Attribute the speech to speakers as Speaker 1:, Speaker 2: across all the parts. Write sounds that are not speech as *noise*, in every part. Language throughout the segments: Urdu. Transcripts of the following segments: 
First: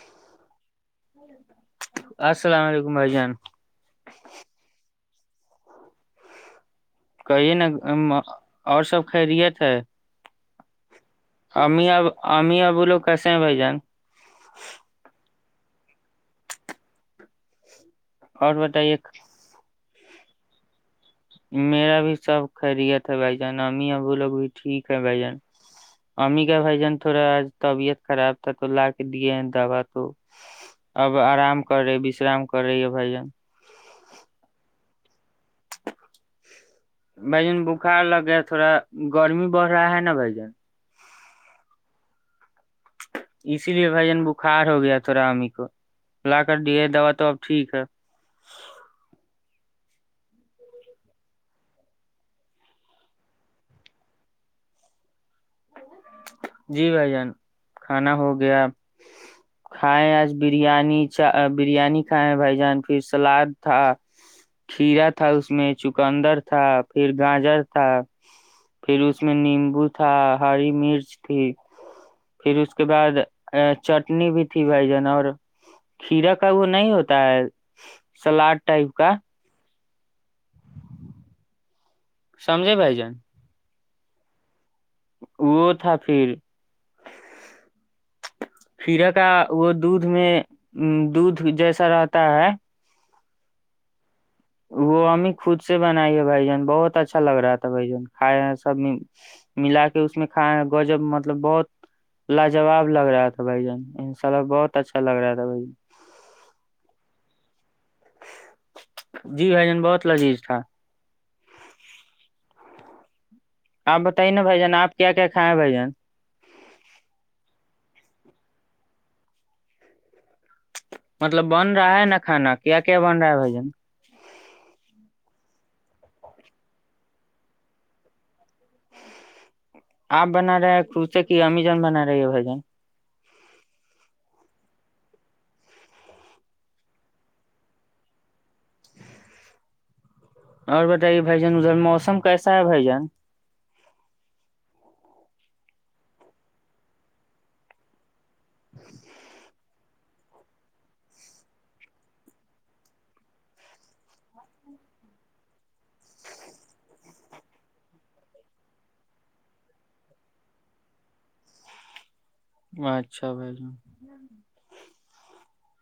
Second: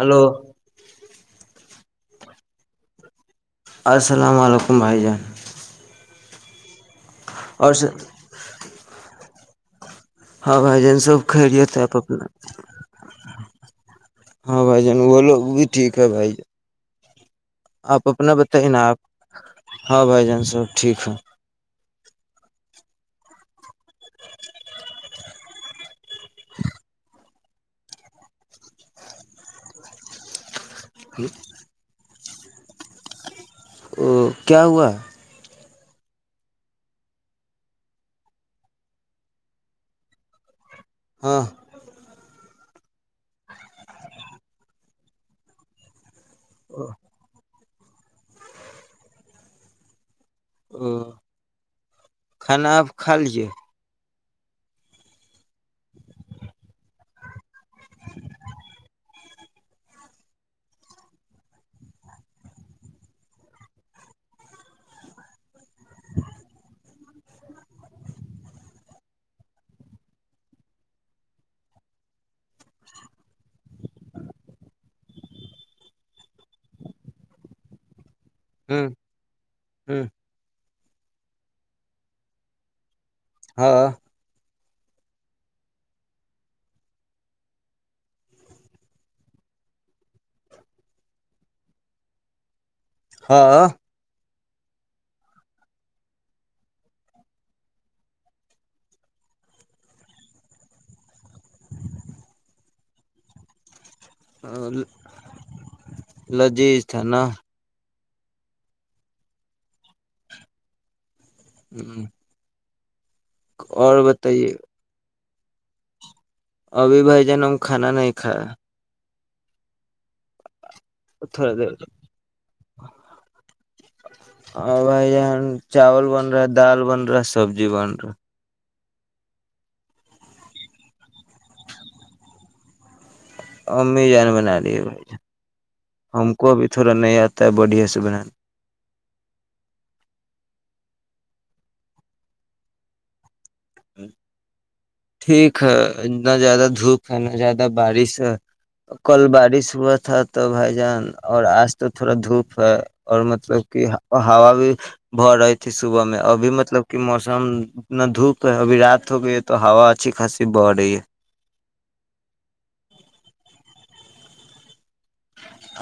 Speaker 1: ہلو
Speaker 2: السلام علیکم بھائی جان
Speaker 1: السلام علیکم بھائی جان
Speaker 2: کہیے نا
Speaker 1: اور
Speaker 2: اور سب خیریت ہچھ
Speaker 1: ہاں بھائی جین سو
Speaker 2: امی ا بولو کیسے ہیں بھائی جانا
Speaker 1: ہاں بھائی جان وہ لوگ بھی ٹھیک ہے بھائی ج آپ اپنا
Speaker 2: اور
Speaker 1: بتائی نا
Speaker 2: بتائیے
Speaker 1: آپ ہاں بائی جان سب ٹھیک ہے
Speaker 2: میرا بھی سب خیریت ہے بھائی جان نام ہے وہ لوگ بھی ٹھیک ہے بھائی جان ج *inaudible* ام کا بھائی جان تھوڑا آج طبیعت خراب تھا تو لا کے دیے ہیں دوا تو اب آرام کر رہے وشرام کر رہی ہے بھائی
Speaker 1: او کیا ہوا *unintelligible*
Speaker 2: بھ جن بخار لگےیا تھوڑا گرمی بڑھ رہا ہے نا بھ جن
Speaker 1: ہاں
Speaker 2: اسی لیے بھائی جان بخار ہو گیا تھڑا ااممی کو للا کر دی ہے دوا تو اب ٹھیک ہ *inaudible*
Speaker 1: او کھانا آپ کھا لے
Speaker 2: جی بھائی جان کھانا ہو گیا کھائے آج بریانی چ بریانی کھائے بھائی جان پھر سلاد تھا کھیرا تھا اس میں چکندر تھا پھر گاجر تھا پھر اس میں نیمبو تھا ہری مرچ کچھ یک *unintelligible* پھر اس کے بعد چٹنی بھی تھی بھائی جان اور کھیرا کا وہ نہیں ہوتا ہے سلاد ٹائپ کا
Speaker 1: ہوں
Speaker 2: سمجے بھائی جان
Speaker 1: ہاں
Speaker 2: وہ تھا پھر کرے کا وہ دھ میں دھ جیسا رہتا ہے
Speaker 1: ہاں
Speaker 2: وہ امی خود سے بنائی ہے بھائی جان بہت اچھا لگ رہا تھا بھ جان کھائے سب ملا کے اس میں کھائے گجب مطلب بہت لاجواب لگ رہا تھا بھائی جان انشاء اللہ
Speaker 1: ا
Speaker 2: بہت اچھا لگ رہا تھا بھائی جان
Speaker 1: لذیذ تھا نا
Speaker 2: جی بھائی جان بہت لذیذ تھا
Speaker 1: ہوں
Speaker 2: آپ بتائیے نا بھائی جان آپ کیا کیا ہاں بھ جان
Speaker 1: ابھی بھائی جان ہم کھانا نہیں کھایا
Speaker 2: مطلب
Speaker 1: تھوڑا
Speaker 2: بن
Speaker 1: دیر
Speaker 2: رہا ہے نا کھانا کیا کیا بن رہا ہے بھ جن
Speaker 1: ہ بھائی جان چاول بن رہا ہے دال بن رہا سبزی بن رہا
Speaker 2: آپ بنا رہے ہیں کروس کی امیزون بنا رہے ہے ب ج
Speaker 1: امی جان بنا لیے بھائی جان ہم کو ابھی تھوڑا نہیں آتا ہے بڑھیا سے بنانا
Speaker 2: اور بتائیے بھ جان ادھر موسم کیسا ہے بھائی جان
Speaker 1: ٹھیک ہے نہ زیادہ دھوپ ہے نہ زیادہ بارش ہے کل بارش وت تھا تو بھائی جان اور آج تو تھوڑا دھوپ ہے اور مطلب کہ ہوا بھی بہ رہی تھی صبح میں ابھی مطلب کہ موسم انا دھوپ تو ابھی رات ہو گئی ہے تو ہوا اچھی خاص بڑ رہی ہے
Speaker 2: اچھا بھائی ج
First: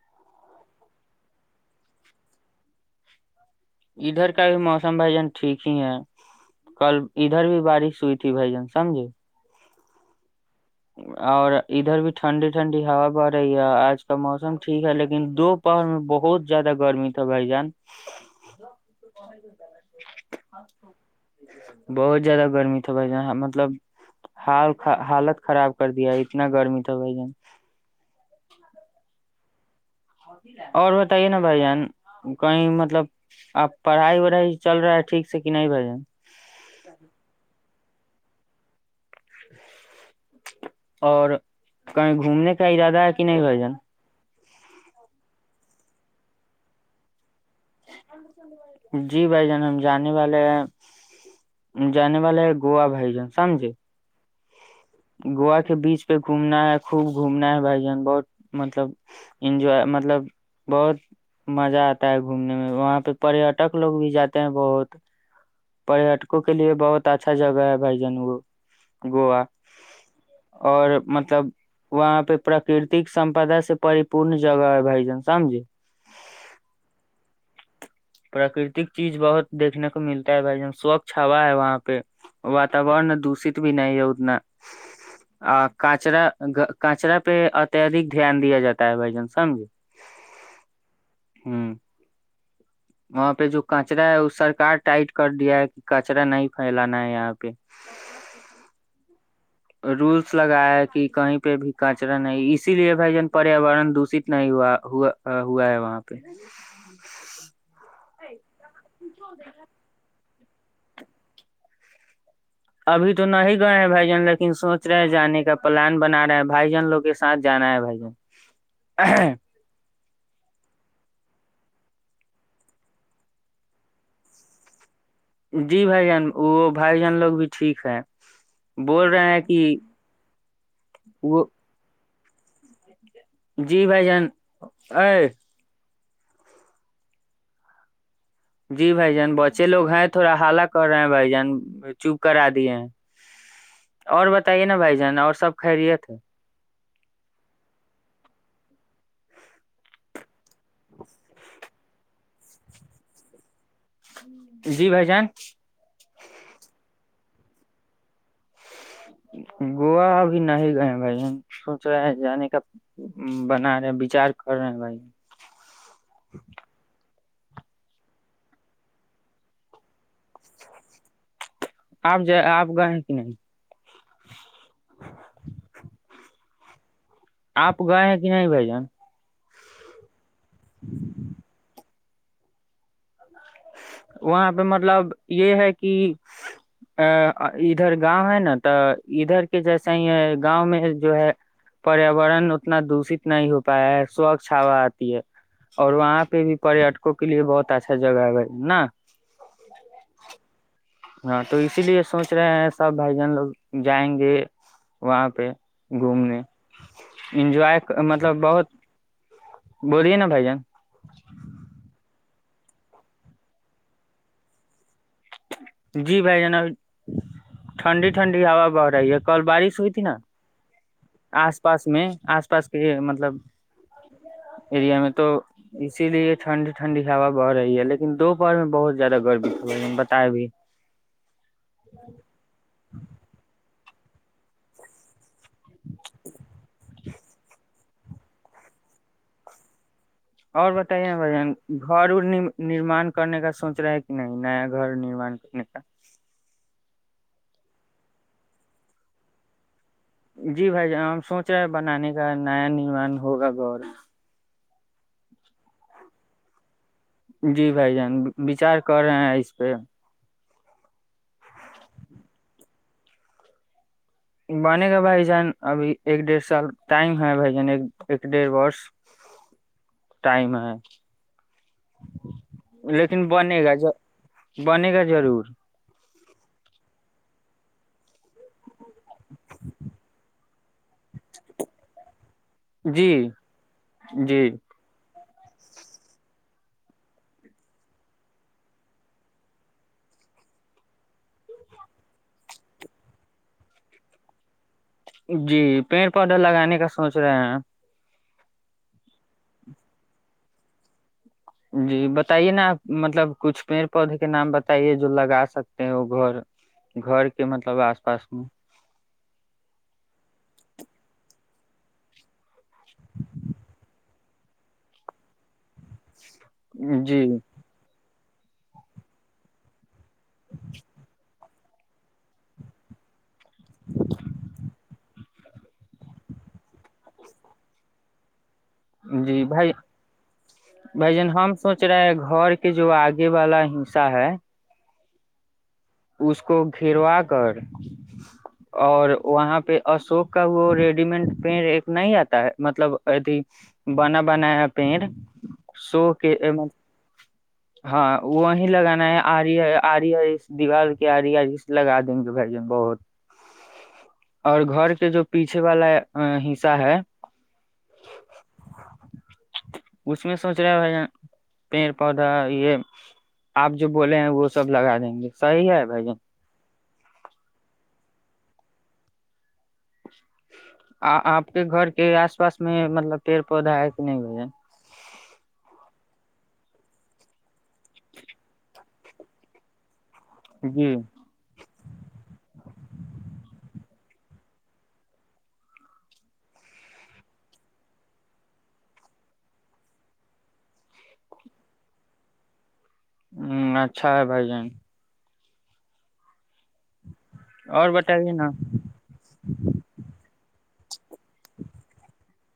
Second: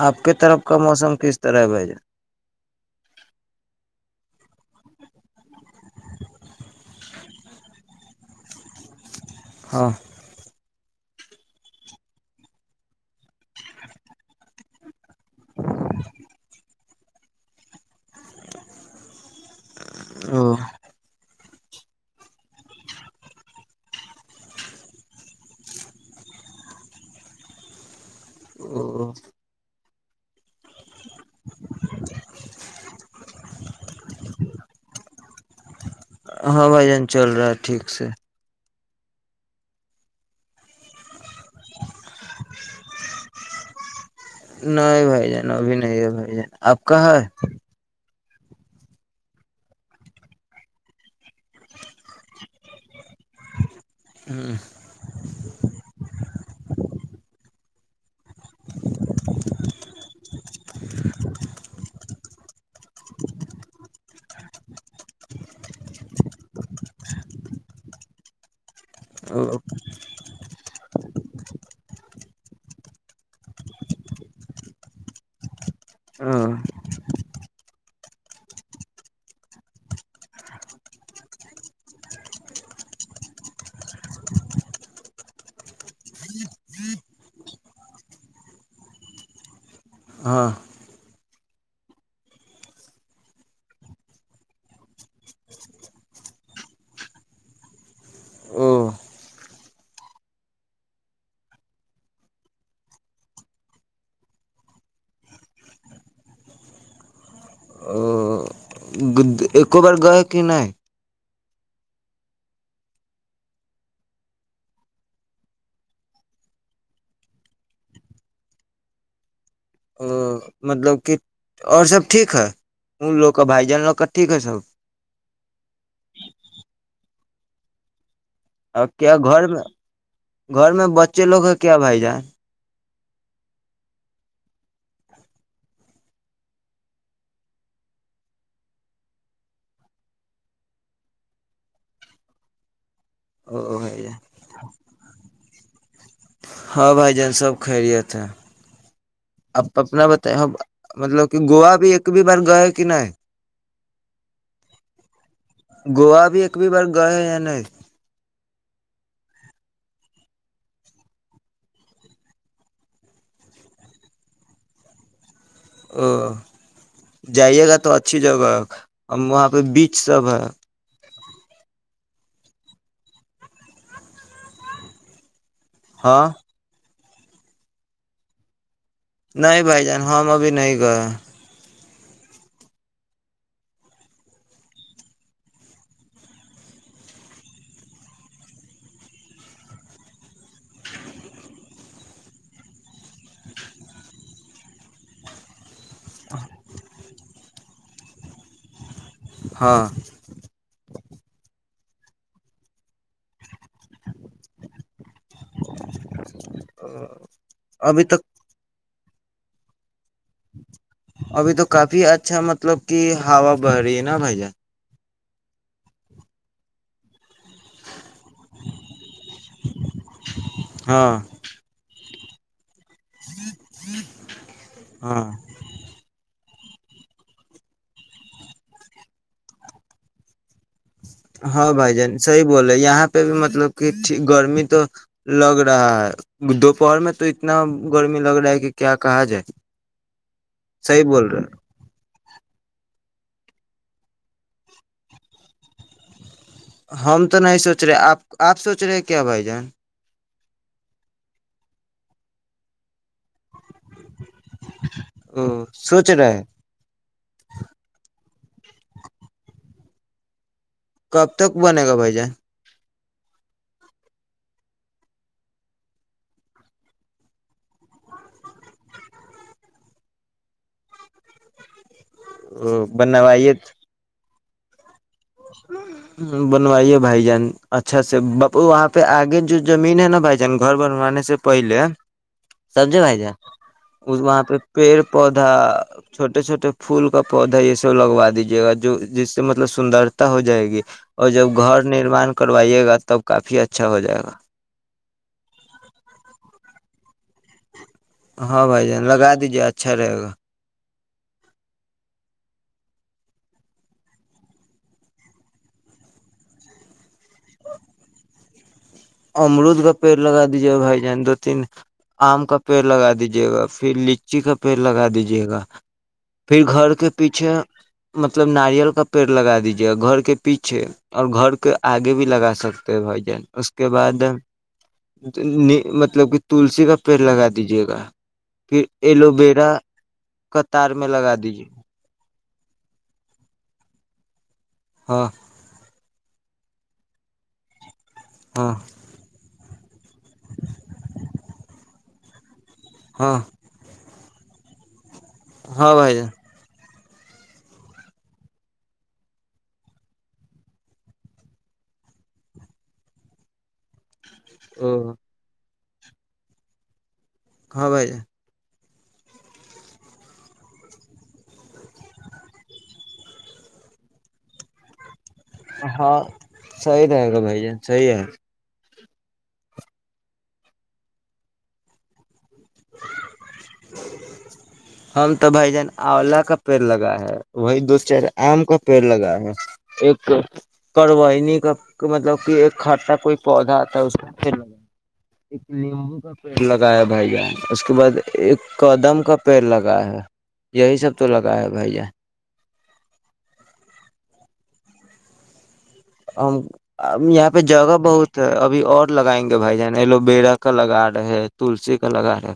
Speaker 1: آپ کی طرف کا موسم کس طرح ہے بائی جان
Speaker 2: ادھر کا بھی موسم بھائی جان ٹھیک ہی ہے کل ادھر بھی بارش ہوئی تھی بھائی جان سمجھے
Speaker 1: ہاں
Speaker 2: اور ادھر بھی ٹھنڈی ٹھنڈی ہوا بڑ رہی ہے آج کا موسم ٹھیک ہے لیکن دو پہور میں بہت زیادہ گرمی تو بھائی جان
Speaker 1: او
Speaker 2: بہت زیادہ گرمی تھا بھائی ج مطلب حال حالت خراب کر دیا اتنا گرمی تھا بھائی جان
Speaker 1: *inaudible*
Speaker 2: *inaudible* اور بتائیے نا بھ جان کہیں مطلب آب پڑھائی وڑھائی چل رہا ہے ٹھیک س کنائی پا جائے
Speaker 1: ہاں بھائی جان چل رہا ہے ٹھیک سے
Speaker 2: اور کہیں گھومنے کا ارادہ ہے کہ نہیں بھ جان
Speaker 1: نہیں بھائی جان ابھی نہیں ہے بھائی جان آپ کہاں ہے
Speaker 2: جی بھائی جان ہم جانے والے ہیں جانے والے ہیں گووا بھائی جان سمجھے
Speaker 1: ہاں
Speaker 2: گووا کے بیچ پہ گھومنا ہے خوب گھومنا ہے بھائی جان بہت مطلب انجوائے مطلب بہت مزہ آتا ہے گھومنے میں وہاں پہ پریٹک لوگ بھی جاتے بہت پٹکوں کے لیے بہت اچھا جگہ ہے بھائی جان وہ گووا
Speaker 1: *inaudible*
Speaker 2: اور مطلب وہاں پہ پراکرتک سمپدا سے پری پورن جگہ ہے بھائی جان سمجے
Speaker 1: ہاں
Speaker 2: پراکرتک چیز بہت دیکھنے کو ملتا ہے بھائی جن سوچھ ہوا ہے وہاں پہ واتورن دشت بھی نہیں ہے اتنا کچرا کچرا پہ اتدک دھیان دیا جاتا ہے بھ جان سمجے
Speaker 1: ہاں
Speaker 2: ہمم وہاں پہ جو کچرا ہے وہ سرک ٹائٹ کر دیا ہے کہ کچرا نہیں پھیلانا ہے یہاں پہ
Speaker 1: او
Speaker 2: رولس لگایا ہے کہ کہیں پہ بھی کچرا نہیں اسی لیے بھائی جان پریاورن دوشت نہیں ہوا ہو ہوا ہے وہاں پہ
Speaker 1: *inaudible* *inaudible*
Speaker 2: ابھی تو نہیں گئے ہیں بھائی جن لیکن سوچ رہے ہیں جانے کا پلان بنا رہے ہے بھائی جان لوگ کے ساتھ جانا ہے بھائی جن
Speaker 1: مطلب کہ اور سب ٹھ ہے ا لو کے بھائی جان لو کے ٹھ ہے سب
Speaker 2: جی بھائی جان وہ بھائی جان لوگ بھی ٹھیک ہے
Speaker 1: اور
Speaker 2: بول
Speaker 1: کیا
Speaker 2: رہے ہیں
Speaker 1: گھر میں
Speaker 2: کہ
Speaker 1: گھر میں بچے لوگ
Speaker 2: وہ
Speaker 1: ہیں کیا بھائی جان
Speaker 2: جی بھائی جان جی بھائی جان بچے لوگ ہیں تھوڑا حالا کر رہے ہیں بھائی جان چوپ کرا دیے ہیں
Speaker 1: او بھائی جان
Speaker 2: اور بتائیے نا بھائی جان اور سب خیریت ہے
Speaker 1: ہاں بھائی جان سب خیریت اپنا بت مطلب کہ گووا بھی ایک بھی بار گئے کہ نہیں
Speaker 2: جی بھائی جان
Speaker 1: گ ہے یا نہیں *unintelligible* *unintelligible*
Speaker 2: گووا ابھی نہیں گئے بھائی سوچ رہے ہیں جانے کا بنا رہے بچار کر رہے ہیں بھائی
Speaker 1: او جائیے گا تو اچھی جگہ ہم وہاں پہ بیچ سب ہے
Speaker 2: آپ ج آپ گئے ہیں کہ نہیں *unintelligible* *inaudible*
Speaker 1: ہاں
Speaker 2: آپ گئے ہیں کہ نہیں بھائی جان
Speaker 1: نہیں بھائی جان ہم ابھی نہیں گئے
Speaker 2: وہاں پہ مطلب یہ ہے کہ ا ادھر گاؤں ہے نا تو ادھر کے جیسا ہی ہے گاؤں میں جو ہے پریاورن اتنا دشت نہیں ہو پایا ہے سوچھ ہا آتی ہے اور وہاں پہ بھی پٹکوں کے لیے بہت اچھا جگہ ہے نہ *unintelligible*
Speaker 1: ہاں
Speaker 2: ہاں تو اسی لیے سوچ رہے ہیں سب بھائی جان لوگ جائیں گے وہاں پہ گھومنے انجوائے
Speaker 1: ابھی تو
Speaker 2: مطلب بہت بولیے نا بھائی جان
Speaker 1: ابھی تو کافی اچھا مطب مل کہ ہوا بری نا بائ جا
Speaker 2: جی بھائی جناب ٹھنڈی ٹھنڈی ہا بہ رہی ہے کل بارش ہوئی تھی نا
Speaker 1: ہاں
Speaker 2: آس پاس میں آس پاس کہ مطلب ایریا میں
Speaker 1: ہاں
Speaker 2: تو اسی لیے ٹھنڈی ٹھنڈی ہوا بہ رہی ہے لن دوپہر میں بہت زیاد گرمیی ہوا ہے بتتاب بھی
Speaker 1: ہاں بھائی جان صحی بولے یہاں پہ بھی مطلب کہٹھیک گرمی تو لگ رہا ہے دوپہر میں تو اتنا گرمی لگ رہا ہے کہ کیا کہا جائے
Speaker 2: اور
Speaker 1: صحیح
Speaker 2: بتائیے
Speaker 1: بول
Speaker 2: بھائیین
Speaker 1: رہے
Speaker 2: گھر اورنی نرمان کرنے کا سوچ رہا ہے کہ نہیں نیا گھر نرمان کرنے کا
Speaker 1: ہم تو نہیں سوچ رہے آپ آپ سوچ رہے کیا بھائی جان
Speaker 2: جی بھائی ہم سوچ رہے ہیں بنانے کا نیا نیمن ہوگ گ اورور *unintelligible*
Speaker 1: سوچ رہا ہے
Speaker 2: جی بھائی جان بچار کر رہے ہیں اس پہ
Speaker 1: کب تک بنے گا بھائی جان
Speaker 2: بنے گا بھائی جان ابھی ایک ڈیھ سال ٹائم ہے بھائی جان ایک ایک ڈھ وورس ٹائم ہے
Speaker 1: ا
Speaker 2: لیکن
Speaker 1: بنوئیےت
Speaker 2: بنے گا بنے کر *unintelligible*
Speaker 1: ہوں *unintelligible* بنوائیے بھائی جان اچھا سے بپ وہاں پہ آگے جو زمین ہے نا بھائی جان گھر بنوانے سے پہلے سبزے
Speaker 2: جی
Speaker 1: بھائی جائے
Speaker 2: جی
Speaker 1: وہاں پہ پیڑ پودا چھوٹے چھوٹے پھول کا پودا یہ سب لگوا دیجیے گا جو جس سے مطلب سندر ہو جائے گی اور جب گھر نرمان کروائیے گا تب کافی اچھا ہو جائے گا
Speaker 2: جی پیڑ پودا لگانے کا سوچ رہے ہیں
Speaker 1: ہاں بھائی جان لگا دیجیے اچھا رہے گا
Speaker 2: جی بتائیے نا آپ مطلب کچھ پیڑ پودے کے نام بتائیے جو لگا سکتے ہیں وہ گھر گھر کے مطلب آس پاس میں
Speaker 1: امرود کا پیڑ لگا دیجیے گا بھائی جان دو تین آم کا پیڑ لگا دیجے گا پھر لچی کا پیڑ لگا دیجیے گا پھر گھر
Speaker 2: میں
Speaker 1: کے
Speaker 2: جی
Speaker 1: پیچھے مطلب ناریل کا پیڑ لگا دیجیے گا گھر کے پیچھے اور گھر کے آگے بھی لگا سکتے ہیں بھائی جان اس کے اس کے بعد مطلب کہ تلسی کا پیڑ لگا دیجیے گا پھر ایلو
Speaker 2: جی
Speaker 1: ویرا
Speaker 2: بھائی
Speaker 1: قطار میں لگا دیجیے
Speaker 2: کہ جو آگے والا ہسہ ہے
Speaker 1: ہاں
Speaker 2: اس کو گروا کر
Speaker 1: ہاں
Speaker 2: اور وہاں پہ ا شوک کا وہ ریڈی میڈ پینیر ایک نہیں آتا ہے مطلب اد
Speaker 1: ہاں
Speaker 2: بنا بنایا پینٹ
Speaker 1: ہاں
Speaker 2: سو
Speaker 1: بھائی جان
Speaker 2: کہ *unintelligible* ہاں وہیں لگانا ہے آری ہے آری ہے دیوار کی آڑی آڑی لگا دیں گے بھائی جن بہت اور
Speaker 1: او
Speaker 2: گھر کے جو پیچھے والا ہے حصہ ہے *inaudible*
Speaker 1: ہاں بھائی
Speaker 2: اس میں سوچ رہے بھائی جان پیڑ پودھا یہ آپ جو بولے ہیں وہ سب لگا دیں گے صحی ہے بھائی جان
Speaker 1: ہاں صحیح رہے گا بھائی جان صحیح ہے
Speaker 2: آ آپ کے گھر کے آس پاس اس میں مطلب پیڑ پودھا ہے کہ نہیں ہے
Speaker 1: ہم تو بھائی جان آولا کا پیڑ لگا ہے وہی دو چار آم کا پیڑ لگا ہے ایک
Speaker 2: جی
Speaker 1: کروآئینی کا مطلب کہ ایک کھٹا کوئی پودھا آتا ہے اس کا پڑ لگایا ایک نیمبو کا پیڑ لگایا بھائی جان اس کے بعد ایک قدم کا پیڑ لگا ہے یہی سب تو لگا ہے بھائی ج
Speaker 2: ہوں اچھا ہے بھائی جان
Speaker 1: ہم *unintelligible* ا یہاں پہ
Speaker 2: اور
Speaker 1: جگہ
Speaker 2: بتائیے
Speaker 1: بہت ہے
Speaker 2: نا
Speaker 1: ابھی اور لگائیں گے بھائی جان ایلو بییرا کا لگا رہے تلسی کا لگا رہے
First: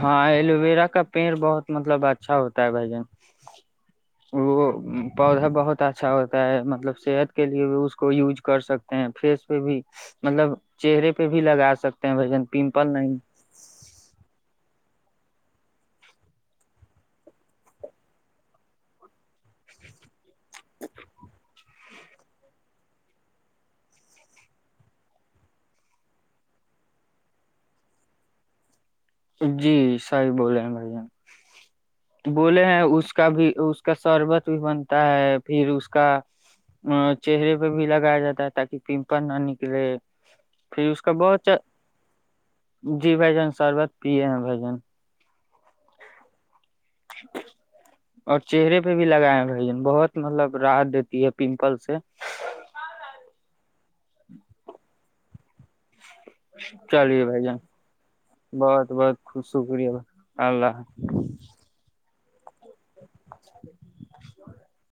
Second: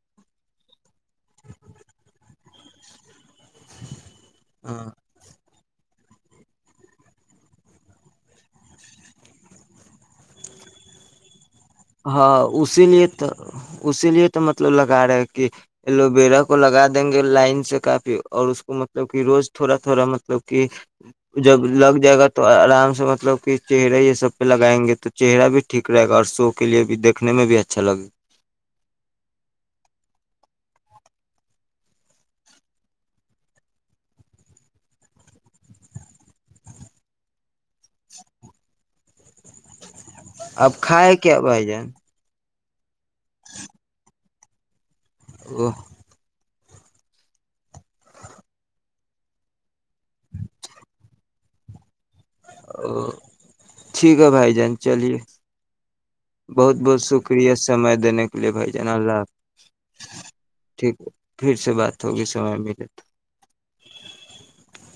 Speaker 2: ہاں ایلو ویرا کا پیڑ بہت مطلب اچھا ہوتا ہے بھائی جان وہ پودھا بہت ب اچھا ہوتا ہے مطلب صحت کے لیے بھی اس کو یوز کر سکتے ہیں فیس پہ بھی مطلب چہرے پہ بھی لگا سکتے ہیں بھائی
Speaker 1: ہاں
Speaker 2: جان
Speaker 1: اسی
Speaker 2: پمپل
Speaker 1: لیے
Speaker 2: نہیں
Speaker 1: تو اسی لیے تو تو مطلب لگا رہے ہے کہ ایلوویرا کو لگا دیں گے لائن سے کافی اور اس کو مطلب کہ روز تھوڑا تھوڑا مطلب کہ جب لگ جائے گا تو آرام سے مطلب کہ چہرہ یہ سب پہ لگائیں گے تو چہرہ بھی ٹھیک رہے گا اور سوف اس کے لیے بھی دیکھنے میں بھی اچھا لگے
Speaker 2: جی صحیح بولے ہیں بھائی جان بولے ہیں اس کا بھی اس کا شربت بھی بنتا ہے پھر اس کا چہرے پہ بھی لگایا جاتا ہے تاکہ پمپل نہ نکلے
Speaker 1: اب
Speaker 2: پھر اس کا
Speaker 1: کھائے کیا
Speaker 2: بہت چا-
Speaker 1: بھائی جان
Speaker 2: جی بھائی جان سربت پیئے ہے بھائی جان
Speaker 1: *unintelligible*
Speaker 2: اور چہہرے پہ بھی لگائے بھائی جان بہت مطلب راحت دیتی ہے پمپل سے
Speaker 1: ٹھیک ہے بھائی جان چلیے بہت بہت
Speaker 2: چلیے بھائی
Speaker 1: شکریہ
Speaker 2: جان
Speaker 1: سمے دینے کا
Speaker 2: بہت بہت خوب شکریہ اللہ
Speaker 1: تو *unintelligible* *unintelligible*